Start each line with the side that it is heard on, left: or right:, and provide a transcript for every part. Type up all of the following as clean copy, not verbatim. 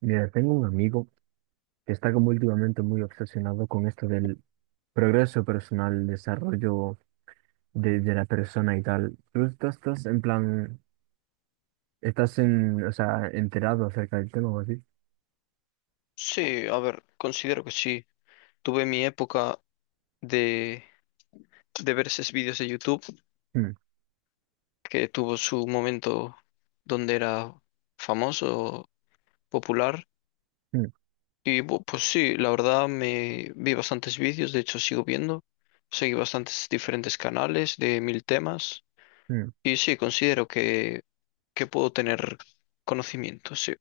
right: Mira, tengo un amigo que está como últimamente muy obsesionado con esto del progreso personal, desarrollo de la persona y tal. ¿Tú estás en plan, estás en, o sea, enterado acerca del tema o así?
left: Sí, a ver, considero que sí. Tuve mi época de, de ver esos vídeos de YouTube
right: Mm,
left: que tuvo su momento donde era famoso, popular.
right: mm,
left: Y pues sí, la verdad me vi bastantes vídeos, de hecho sigo viendo. Seguí bastantes diferentes canales de mil temas.
right: mm.
left: Y sí, considero que puedo tener conocimiento, sí.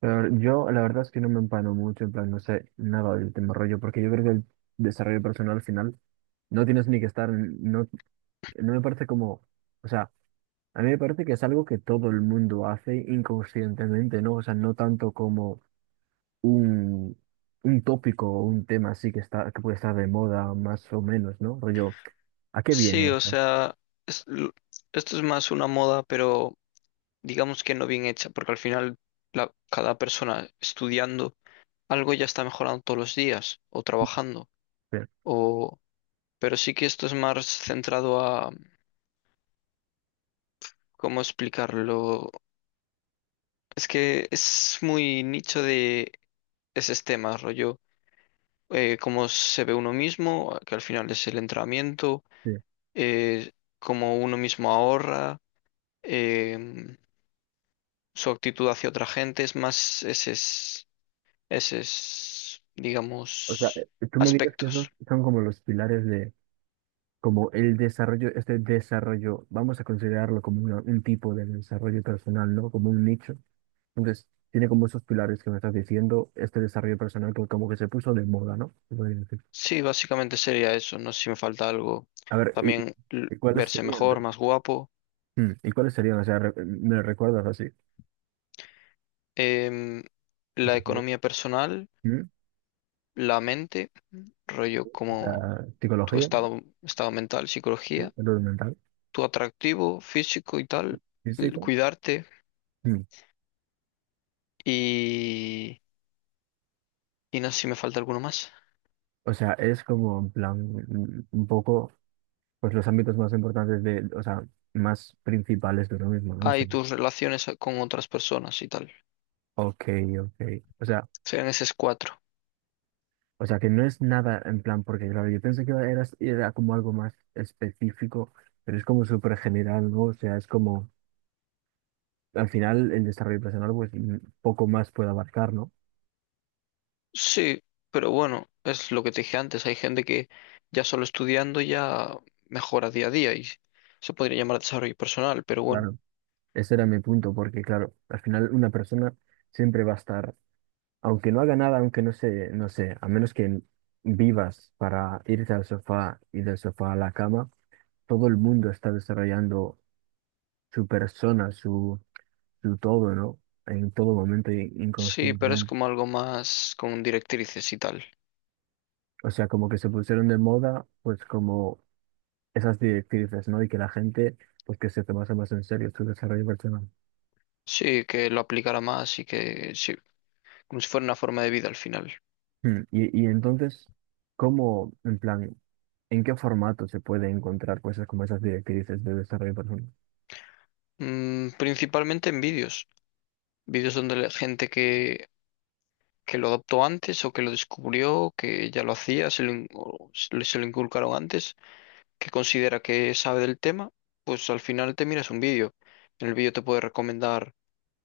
right: Pero yo la verdad es que no me empano mucho, en plan, no sé nada del tema rollo, porque yo creo que el desarrollo personal al final no tienes ni que estar, en- no, no me parece como, o sea, a mí me parece que es algo que todo el mundo hace inconscientemente, ¿no? O sea, no tanto como un, un tópico o un tema así que está, que puede estar de moda más o menos, ¿no? Rollo, ¿a qué
left: Sí,
right: viene
left: o
right: eso?
left: sea, es- l- esto es más una moda, pero... digamos que no bien hecha, porque al final cada persona estudiando algo ya está mejorando todos los días o trabajando,
right: Sí,
left: o pero sí que esto es más centrado a, ¿cómo explicarlo? Es que es muy nicho de ese tema, rollo, cómo se ve uno mismo, que al final es el entrenamiento,
right: sí.
left: eh, cómo uno mismo ahorra, em, su actitud hacia otra gente, es más ese es,
right: O sea,
left: digamos,
right: tú me dirías que esos
left: aspectos.
right: son como los pilares como el desarrollo, este desarrollo, vamos a considerarlo como una- un tipo de desarrollo personal, ¿no? Como un nicho. Entonces, tiene como esos pilares que me estás diciendo, este desarrollo personal que como que se puso de moda, ¿no? Se podría decir.
left: Sí, básicamente sería eso. No sé si me falta algo.
right: A ver,
left: También
right: y cuáles
left: verse
right: serían?
left: mejor, más guapo.
right: Mm, ¿y cuáles serían? O sea, re- me recuerdas así.
left: Em,
right: O
left: la
right: sea, sería-
left: economía personal,
right: mm,
left: la mente, rollo
right: o
left: como
right: sea,
left: tu
right: psicología, ¿no?
left: estado mental,
right: Sí,
left: psicología,
right: salud mental,
left: tu atractivo físico y tal,
right: físico.
left: cuidarte
right: Mm.
left: y, y no sé si me falta alguno más.
right: O sea, es como en plan, mm, un poco, pues los ámbitos más importantes de, o sea, más principales de uno mismo, ¿no?
left: Ah, y tus relaciones con otras personas y tal.
right: Ok, ok. O sea,
left: Serían esas cuatro.
right: o sea que no es nada en plan, porque claro, yo pensé que era como algo más específico, pero es como súper general, ¿no? O sea, es como, al final el desarrollo personal, pues mm, poco más puede abarcar, ¿no?
left: Sí, pero bueno, es lo que te dije antes. Hay gente que ya solo estudiando ya mejora día a día y se podría llamar desarrollo personal, pero bueno.
right: Claro, ese era mi punto, porque claro, al final una persona siempre va a estar, aunque no haga nada, aunque no se no sé, a menos que vivas para irte al sofá y del sofá a la cama, todo el mundo está desarrollando su persona, su en todo, ¿no? En todo momento, in-
left: Sí, pero es
right: inconscientemente.
left: como algo más con directrices y tal.
right: O sea, como que se pusieron de moda, pues como esas directrices, ¿no? Y que la gente, pues que se tomase más en serio su desarrollo personal.
left: Sí, que lo aplicara más y que sí, como si fuera una forma de vida al final.
right: Hmm. Y entonces, ¿cómo, en plan, en qué formato se puede encontrar cosas como esas directrices de desarrollo personal?
left: Principalmente en vídeos. Vídeos donde la gente que lo adoptó antes o que lo descubrió, que ya lo hacía, se lo, in- o se le- se lo inculcaron antes que considera que sabe del tema, pues al final te miras un vídeo. En el vídeo te puede recomendar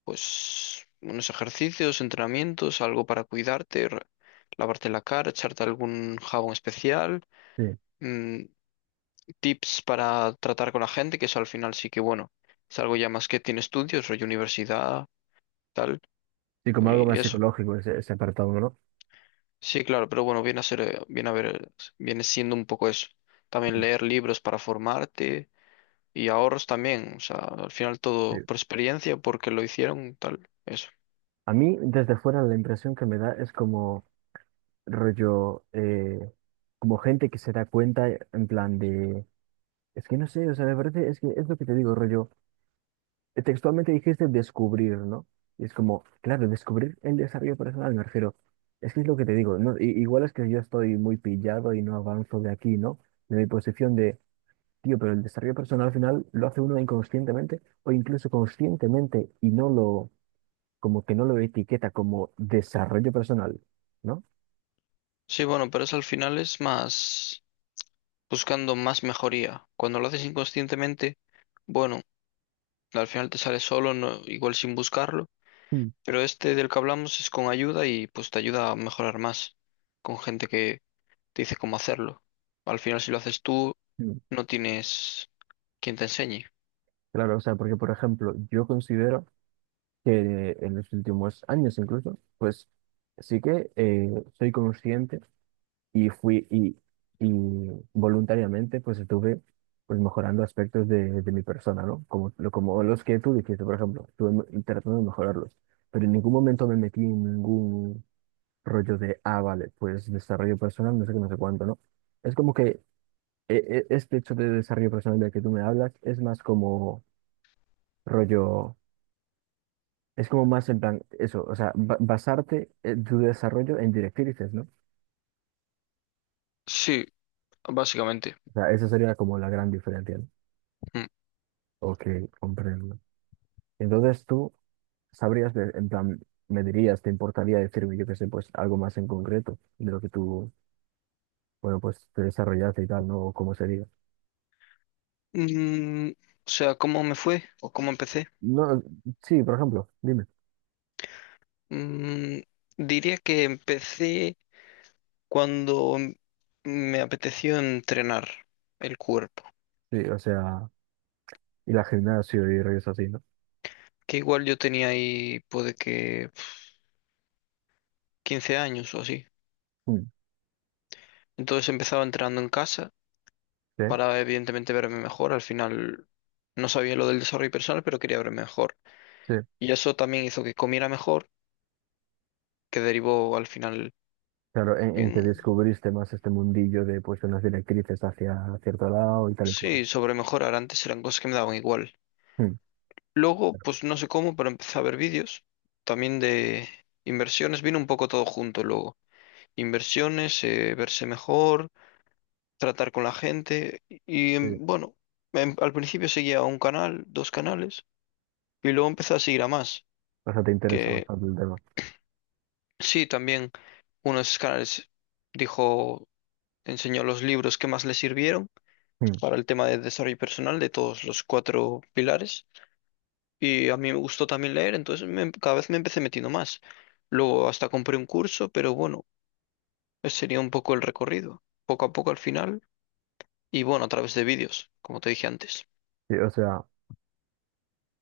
left: pues unos ejercicios, entrenamientos, algo para cuidarte, lavarte la cara, echarte algún jabón especial,
right: Sí,
left: mm, tips para tratar con la gente, que eso al final sí que bueno, es algo ya más que tiene estudios, rollo universidad, tal,
right: sí, como algo
left: y
right: más
left: eso.
right: psicológico ese, ese apartado, ¿no?
left: Sí, claro, pero bueno, viene a ser, viene a ver, viene siendo un poco eso. También leer libros para formarte y ahorros también, o sea, al final
right: Sí.
left: todo por experiencia, porque lo hicieron, tal, eso.
right: A mí, desde fuera, la impresión que me da es como rollo, como gente que se da cuenta, en plan de. Es que no sé, o sea, me parece, es que es lo que te digo, rollo. Textualmente dijiste descubrir, ¿no? Y es como, claro, descubrir el desarrollo personal, me refiero. Es que es lo que te digo, ¿no? I- igual es que yo estoy muy pillado y no avanzo de aquí, ¿no? De mi posición de, tío, pero el desarrollo personal al final lo hace uno inconscientemente o incluso conscientemente y no lo, como que no lo etiqueta como desarrollo personal, ¿no?
left: Sí, bueno, pero eso al final es más buscando más mejoría. Cuando lo haces inconscientemente, bueno, al final te sale solo, no, igual sin buscarlo,
right: Mm,
left: pero este del que hablamos es con ayuda y pues te ayuda a mejorar más, con gente que te dice cómo hacerlo. Al final si lo haces tú,
right: mm.
left: no tienes quien te enseñe.
right: Claro, o sea, porque por ejemplo, yo considero que en los últimos años incluso, pues sí que soy consciente y fui y voluntariamente pues estuve pues mejorando aspectos de mi persona, ¿no? Como, lo- como los que tú dijiste, por ejemplo, estuve me- tratando de mejorarlos, pero en ningún momento me metí en ningún rollo de, ah, vale, pues desarrollo personal, no sé qué, no sé cuánto, ¿no? Es como que este hecho de desarrollo personal del que tú me hablas es más como rollo. Es como más en plan, eso, o sea, ba- basarte en tu desarrollo en directrices, ¿no?
left: Sí, básicamente.
right: O sea, esa sería como la gran diferencia, ¿no?
left: Mm.
right: Ok, comprendo. Entonces tú sabrías, de- en plan, me dirías, te importaría decirme, yo qué sé, pues algo más en concreto de lo que tú, bueno, pues te desarrollaste y tal, ¿no? O cómo sería.
left: Mm, o sea, ¿cómo me fue o cómo empecé?
right: No, sí, por ejemplo, dime.
left: Mm, diría que empecé cuando me apeteció entrenar el cuerpo,
right: Sí, o sea, y la gimnasio y rollos así, ¿no?
left: que igual yo tenía ahí, puede que 15 años o así.
right: Mm.
left: Entonces empezaba entrenando en casa
right: Sí,
left: para evidentemente verme mejor. Al final no sabía lo del desarrollo personal, pero quería verme mejor.
right: sí.
left: Y eso también hizo que comiera mejor, que derivó al final
right: Claro, en que
left: en.
right: descubriste más este mundillo de, pues, unas directrices hacia cierto lado y tal y cual.
left: Sí, sobre mejorar. Antes eran cosas que me daban igual.
right: Mm.
left: Luego, pues no sé cómo, pero empecé a ver vídeos también de inversiones. Vino un poco todo junto luego. Inversiones, verse mejor, tratar con la gente. Y
right: Sí.
left: bueno, al principio seguía un canal, dos canales, y luego empecé a seguir a más.
right: O sea, te interesa
left: Que
right: bastante el tema.
left: sí, también uno de esos canales dijo, enseñó los libros que más le sirvieron
right: Mm.
left: para el tema de desarrollo personal de todos los cuatro pilares. Y a mí me gustó también leer, entonces cada vez me empecé metiendo más. Luego hasta compré un curso, pero bueno, ese sería un poco el recorrido, poco a poco al final, y bueno, a través de vídeos, como te dije antes.
right: Sí, o sea,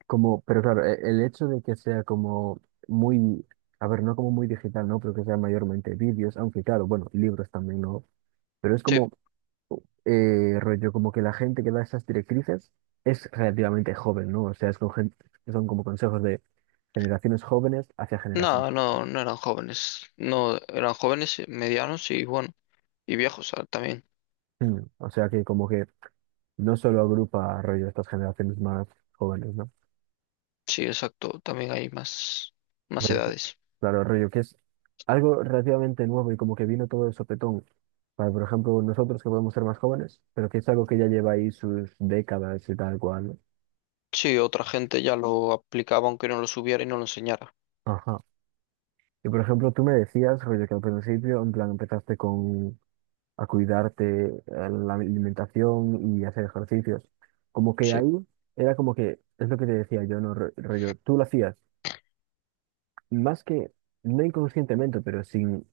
right: como, pero claro, e- el hecho de que sea como muy, a ver, no como muy digital, ¿no? Pero que sea mayormente vídeos, aunque claro, bueno, y libros también, ¿no? Pero es
left: Sí,
right: como, rollo, como que la gente que da esas directrices es relativamente joven, ¿no? O sea, es con gente, son como consejos de generaciones jóvenes hacia generación.
left: no, no, no eran jóvenes, no, eran jóvenes, medianos y bueno, y viejos también.
right: Mm. O sea, que como que no solo agrupa, rollo, estas generaciones más jóvenes, ¿no?
left: Sí, exacto, también hay más
right: Rollo-.
left: edades.
right: Claro, rollo, que es algo relativamente nuevo y como que vino todo de sopetón. Para, por ejemplo, nosotros que podemos ser más jóvenes, pero que es algo que ya lleva ahí sus décadas y tal cual, ¿no?
left: Sí, otra gente ya lo aplicaba aunque no lo subiera y no lo enseñara.
right: Ajá. Y por ejemplo, tú me decías, rollo, que al principio, en plan, empezaste con a cuidarte la alimentación y hacer ejercicios. Como que
left: Sí,
right: ahí era como que, es lo que te decía yo, ¿no? Ro- Rollo, tú lo hacías, más que, no inconscientemente, pero sin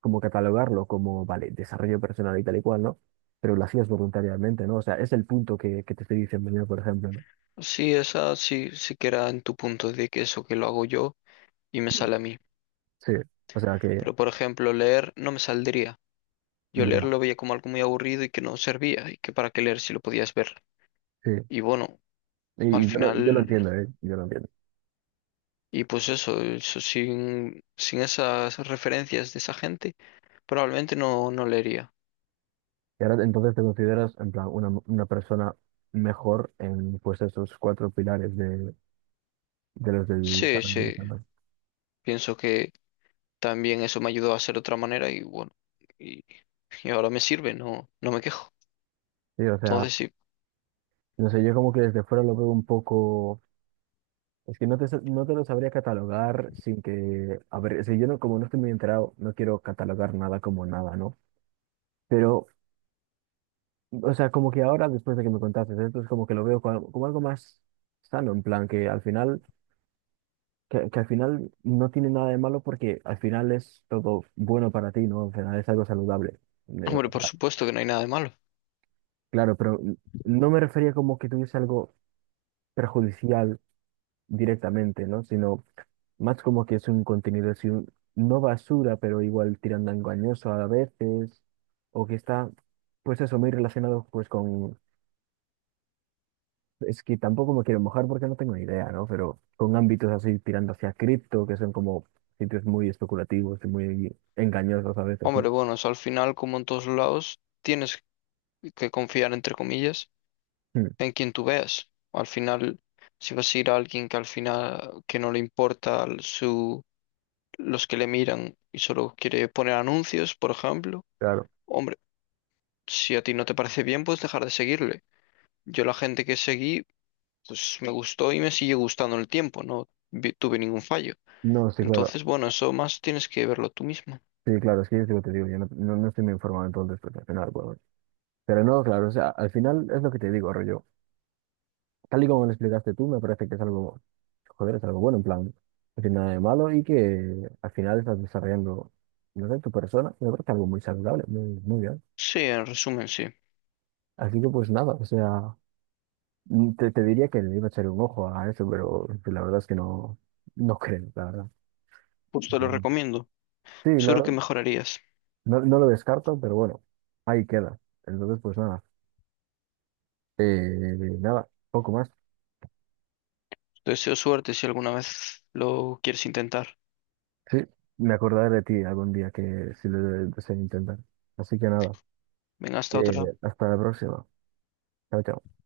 right: como catalogarlo como, vale, desarrollo personal y tal y cual, ¿no? Pero lo hacías voluntariamente, ¿no? O sea, es el punto que te estoy diciendo yo, por ejemplo, ¿no?
left: sí, esa sí, sí que era en tu punto de que eso que lo hago yo y me sale a mí.
right: Sí, o sea que,
left: Pero, por ejemplo, leer no me saldría. Yo leer
right: ya,
left: lo veía como algo muy aburrido y que no servía, y que para qué leer si lo podías ver.
right: sí.
left: Y bueno, al
right: Y yo lo
left: final,
right: entiendo, ¿eh? Yo lo entiendo.
left: y pues eso sin esas referencias de esa gente, probablemente no, no leería.
right: Y ahora entonces te consideras, en plan, una persona mejor en, pues, esos cuatro pilares de los del
left: Sí,
right: desarrollo
left: sí,
right: personal.
left: pienso que también eso me ayudó a ser de otra manera y bueno, y, y ahora me sirve, no, no me quejo.
right: Sí, o sea,
left: Entonces sí,
right: no sé, yo como que desde fuera lo veo un poco... Es que no te, sa- no te lo sabría catalogar sin que... A ver, si yo no, como no estoy muy enterado, no quiero catalogar nada como nada, ¿no? Pero, o sea, como que ahora, después de que me contaste esto, es como que lo veo como, como algo más sano, en plan, que al final, que al final no tiene nada de malo porque al final es todo bueno para ti, ¿no? Al final es algo saludable. Ne-.
left: hombre, por supuesto que no hay nada de malo.
right: Claro, pero no me refería como que tuviese algo perjudicial directamente, ¿no? Sino más como que es un contenido, así, un- no basura, pero igual tirando a engañoso a veces, o que está, pues eso, muy relacionado pues con. Es que tampoco me quiero mojar porque no tengo ni idea, ¿no? Pero con ámbitos así tirando hacia cripto, que son como sitios muy especulativos y muy engañosos a veces, ¿no?
left: Hombre, bueno, eso al final, como en todos lados, tienes que confiar entre comillas
right: Mm,
left: en quien tú veas. Al final, si vas a ir a alguien que al final que no le importa su, los que le miran y solo quiere poner anuncios, por ejemplo,
right: claro.
left: hombre, si a ti no te parece bien, puedes dejar de seguirle. Yo la gente que seguí, pues me gustó y me sigue gustando en el tiempo, no tuve ningún fallo.
right: No, sí, claro.
left: Entonces, bueno, eso más tienes que verlo tú mismo.
right: Sí, claro, es que yo te digo, yo no, no, no estoy muy informado entonces, porque al final, pues, bueno. Pero no, claro, o sea, al final es lo que te digo, rollo. Tal y como lo explicaste tú, me parece que es algo, joder, es algo bueno, en plan, no tiene nada de malo y que al final estás desarrollando, no sé, tu persona, me parece algo muy saludable, muy, muy bien.
left: Sí, en resumen, sí.
right: Así que pues nada, o sea. Mm. Te diría que le iba a echar un ojo a eso, pero la verdad es que no, no creo, la verdad.
left: Pues te lo
right: Pero bueno.
left: recomiendo.
right: Sí, la
left: Seguro que
right: verdad,
left: mejorarías.
right: no, no lo descarto, pero bueno, ahí queda. Entonces, pues nada, eh, nada, poco más.
left: Te deseo suerte si alguna vez lo quieres intentar.
right: Sí, me acordaré de ti algún día que si lo de- deseo intentar. Así que nada,
left: Venga, hasta
right: eh,
left: otra.
right: hasta la próxima. Chao, chao.